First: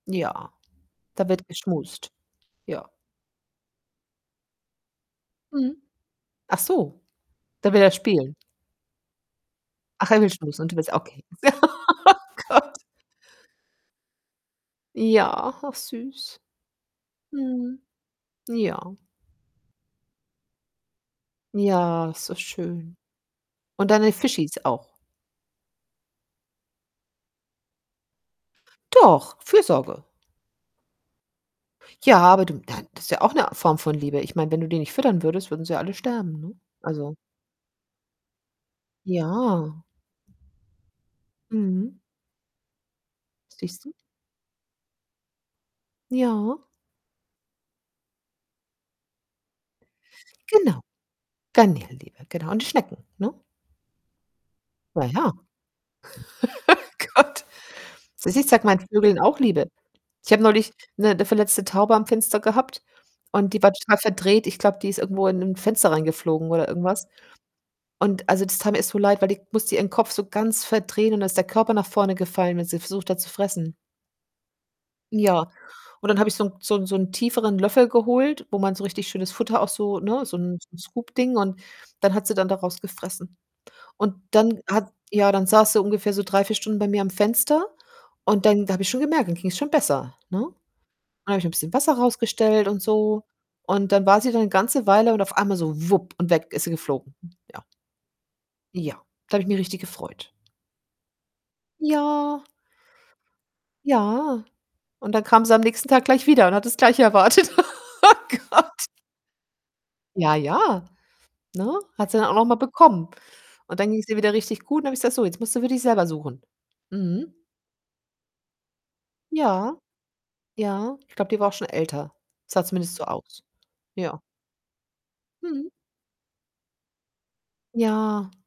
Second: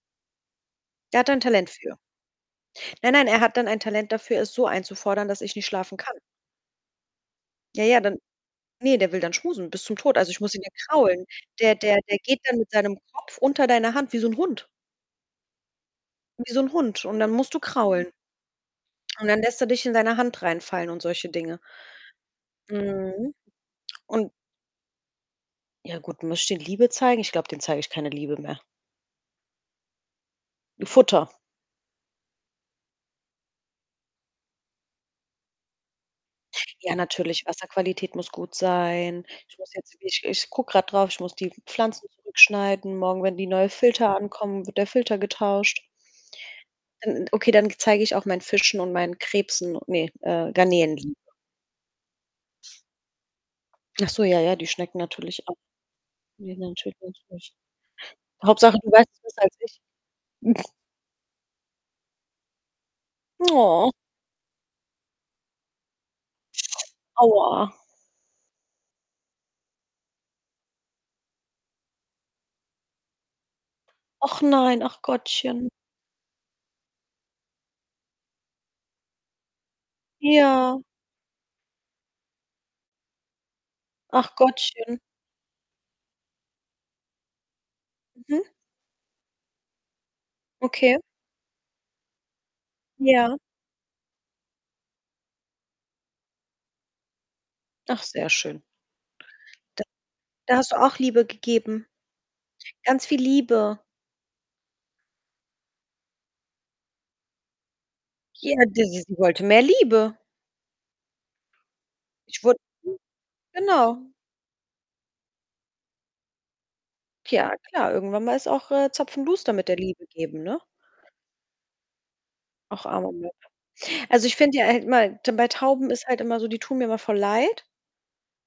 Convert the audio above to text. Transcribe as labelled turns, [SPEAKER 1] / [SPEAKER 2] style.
[SPEAKER 1] Ja,
[SPEAKER 2] Der
[SPEAKER 1] da
[SPEAKER 2] hat da 'n
[SPEAKER 1] wird
[SPEAKER 2] Talent für.
[SPEAKER 1] geschmust, ja.
[SPEAKER 2] Nein, nein, er hat dann ein Talent dafür es so einzufordern, dass ich nicht
[SPEAKER 1] Mhm.
[SPEAKER 2] schlafen kann.
[SPEAKER 1] Ach so, da will
[SPEAKER 2] Ja,
[SPEAKER 1] er
[SPEAKER 2] ja, dann
[SPEAKER 1] spielen.
[SPEAKER 2] ne, der will dann schmusen bis zum
[SPEAKER 1] Ach,
[SPEAKER 2] Tod.
[SPEAKER 1] er
[SPEAKER 2] Also,
[SPEAKER 1] will
[SPEAKER 2] ich muss ihn
[SPEAKER 1] schmusen
[SPEAKER 2] ja
[SPEAKER 1] und du willst au okay.
[SPEAKER 2] kraulen. Der der der
[SPEAKER 1] Ah
[SPEAKER 2] geht dann mit
[SPEAKER 1] Gott.
[SPEAKER 2] seinem Kopf unter deiner Hand wie so 'n Hund.
[SPEAKER 1] Ja, och süß.
[SPEAKER 2] Wie so 'n Hund und dann musst du
[SPEAKER 1] Mhm,
[SPEAKER 2] kraulen.
[SPEAKER 1] ja.
[SPEAKER 2] Und dann lässt er dich in seiner Hand reinfallen und solche Dinge.
[SPEAKER 1] Ja, ist so schön.
[SPEAKER 2] Mhm,
[SPEAKER 1] Und deine
[SPEAKER 2] und
[SPEAKER 1] Fischies auch.
[SPEAKER 2] Ja gut, möchte Liebe zeigen? Ich glaube, dem zeige ich keine Liebe mehr.
[SPEAKER 1] Doch, Fürsorge.
[SPEAKER 2] 'N Futter.
[SPEAKER 1] Ja, aber du, dann das ist ja auch 'ne Form von Liebe. Ich meine, wenn du die nicht füttern würdest, würden sie alle sterben, ne?
[SPEAKER 2] Ja,
[SPEAKER 1] Also
[SPEAKER 2] natürlich, Wasserqualität muss gut sein, ich muss
[SPEAKER 1] Ja.
[SPEAKER 2] jetzt ich ich gucke grade drauf, ich muss die
[SPEAKER 1] Mhm.
[SPEAKER 2] Pflanzen zurückschneiden morgen, wenn die neue
[SPEAKER 1] Siehst du?
[SPEAKER 2] Filter ankommen, wird der Filter getauscht.
[SPEAKER 1] Ja.
[SPEAKER 2] Dann okay, dann zeige ich auch meinen Fischen und meinen Krebsen u ne äh,
[SPEAKER 1] Genau,
[SPEAKER 2] Garnelen, Liebe.
[SPEAKER 1] Garnelenliebe, genau und die Schnecken, ne?
[SPEAKER 2] Ach so, ja, ja, die Schnecken
[SPEAKER 1] Na ja.
[SPEAKER 2] natürlich auch. Ne,
[SPEAKER 1] Ach
[SPEAKER 2] natürlich
[SPEAKER 1] Gott.
[SPEAKER 2] nicht.
[SPEAKER 1] Du siehst, ich zeige
[SPEAKER 2] [unintelligible] Hauptsache,
[SPEAKER 1] mein
[SPEAKER 2] du weißt
[SPEAKER 1] Vögeln
[SPEAKER 2] es
[SPEAKER 1] auch
[SPEAKER 2] besser als
[SPEAKER 1] Liebe.
[SPEAKER 2] ich.
[SPEAKER 1] Ich habe neulich 'ne verletzte Taube am Fenster gehabt und die war
[SPEAKER 2] Oh.
[SPEAKER 1] total verdreht, ich glaube, die ist irgendwo in 'n Fenster reingeflogen oder irgendwas,
[SPEAKER 2] Aua.
[SPEAKER 1] und also, das tat mir so leid, weil die musste ihren Kopf so ganz verdrehen und dann ist der Körper nach vorne gefallen, wenn sie versucht hat zu fressen.
[SPEAKER 2] Ach nein, ach
[SPEAKER 1] Ja,
[SPEAKER 2] Gottchen.
[SPEAKER 1] und dann habe ich so 'n so 'n so 'n tieferen Löffel geholt, wo man so richtig schönes Futter auch so ne, so 'n so 'n
[SPEAKER 2] Ja.
[SPEAKER 1] Scoop Ding und dann hat sie dann daraus gefressen. Und
[SPEAKER 2] Ach,
[SPEAKER 1] dann hat
[SPEAKER 2] Gottchen.
[SPEAKER 1] ja, dann saß sie ungefähr so 3, 4 Stunden bei mir am Fenster und
[SPEAKER 2] Mhm.
[SPEAKER 1] dann da habe ich schon gemerkt, dann ging's schon besser, ne?
[SPEAKER 2] Okay.
[SPEAKER 1] Dann habe ich 'n bisschen Wasser rausgestellt und so,
[SPEAKER 2] Ja.
[SPEAKER 1] und dann war sie dann 'ne ganze Weile und auf einmal so wupp und weg ist sie geflogen, ja.
[SPEAKER 2] Ach, sehr schön.
[SPEAKER 1] Ja, da habe ich mich richtig
[SPEAKER 2] D
[SPEAKER 1] gefreut.
[SPEAKER 2] da, hast du auch Liebe gegeben.
[SPEAKER 1] Ja.
[SPEAKER 2] Ganz viel Liebe.
[SPEAKER 1] Ja, und dann kam sie am nächsten Tag gleich wieder und hat des gleiche erwartet. Oh
[SPEAKER 2] Ja,
[SPEAKER 1] Gott.
[SPEAKER 2] das ist sie wollte mehr Liebe.
[SPEAKER 1] Ja, ja, ne? Hat sie dann auch
[SPEAKER 2] Ich
[SPEAKER 1] noch mal
[SPEAKER 2] wurd [unintelligible]
[SPEAKER 1] bekommen, und dann
[SPEAKER 2] genau.
[SPEAKER 1] ging's ihr wieder richtig gut und dann habe ich gesagt: „So, jetzt musst du für dich selber suchen.“ Mhm.
[SPEAKER 2] Tja, klar, irgendwann mal ist auch, äh, Zapfenduster mit der
[SPEAKER 1] Ja,
[SPEAKER 2] Liebe geben, ne?
[SPEAKER 1] ja, ich glaube, die war auch schon älter, sah
[SPEAKER 2] Auch
[SPEAKER 1] zumindest so
[SPEAKER 2] armer Möp.
[SPEAKER 1] aus. Ja.
[SPEAKER 2] Also, ich finde ja, er hätte mal denn bei
[SPEAKER 1] Mhm.
[SPEAKER 2] Tauben ist halt immer so, die tun mir immer voll leid.
[SPEAKER 1] Ja.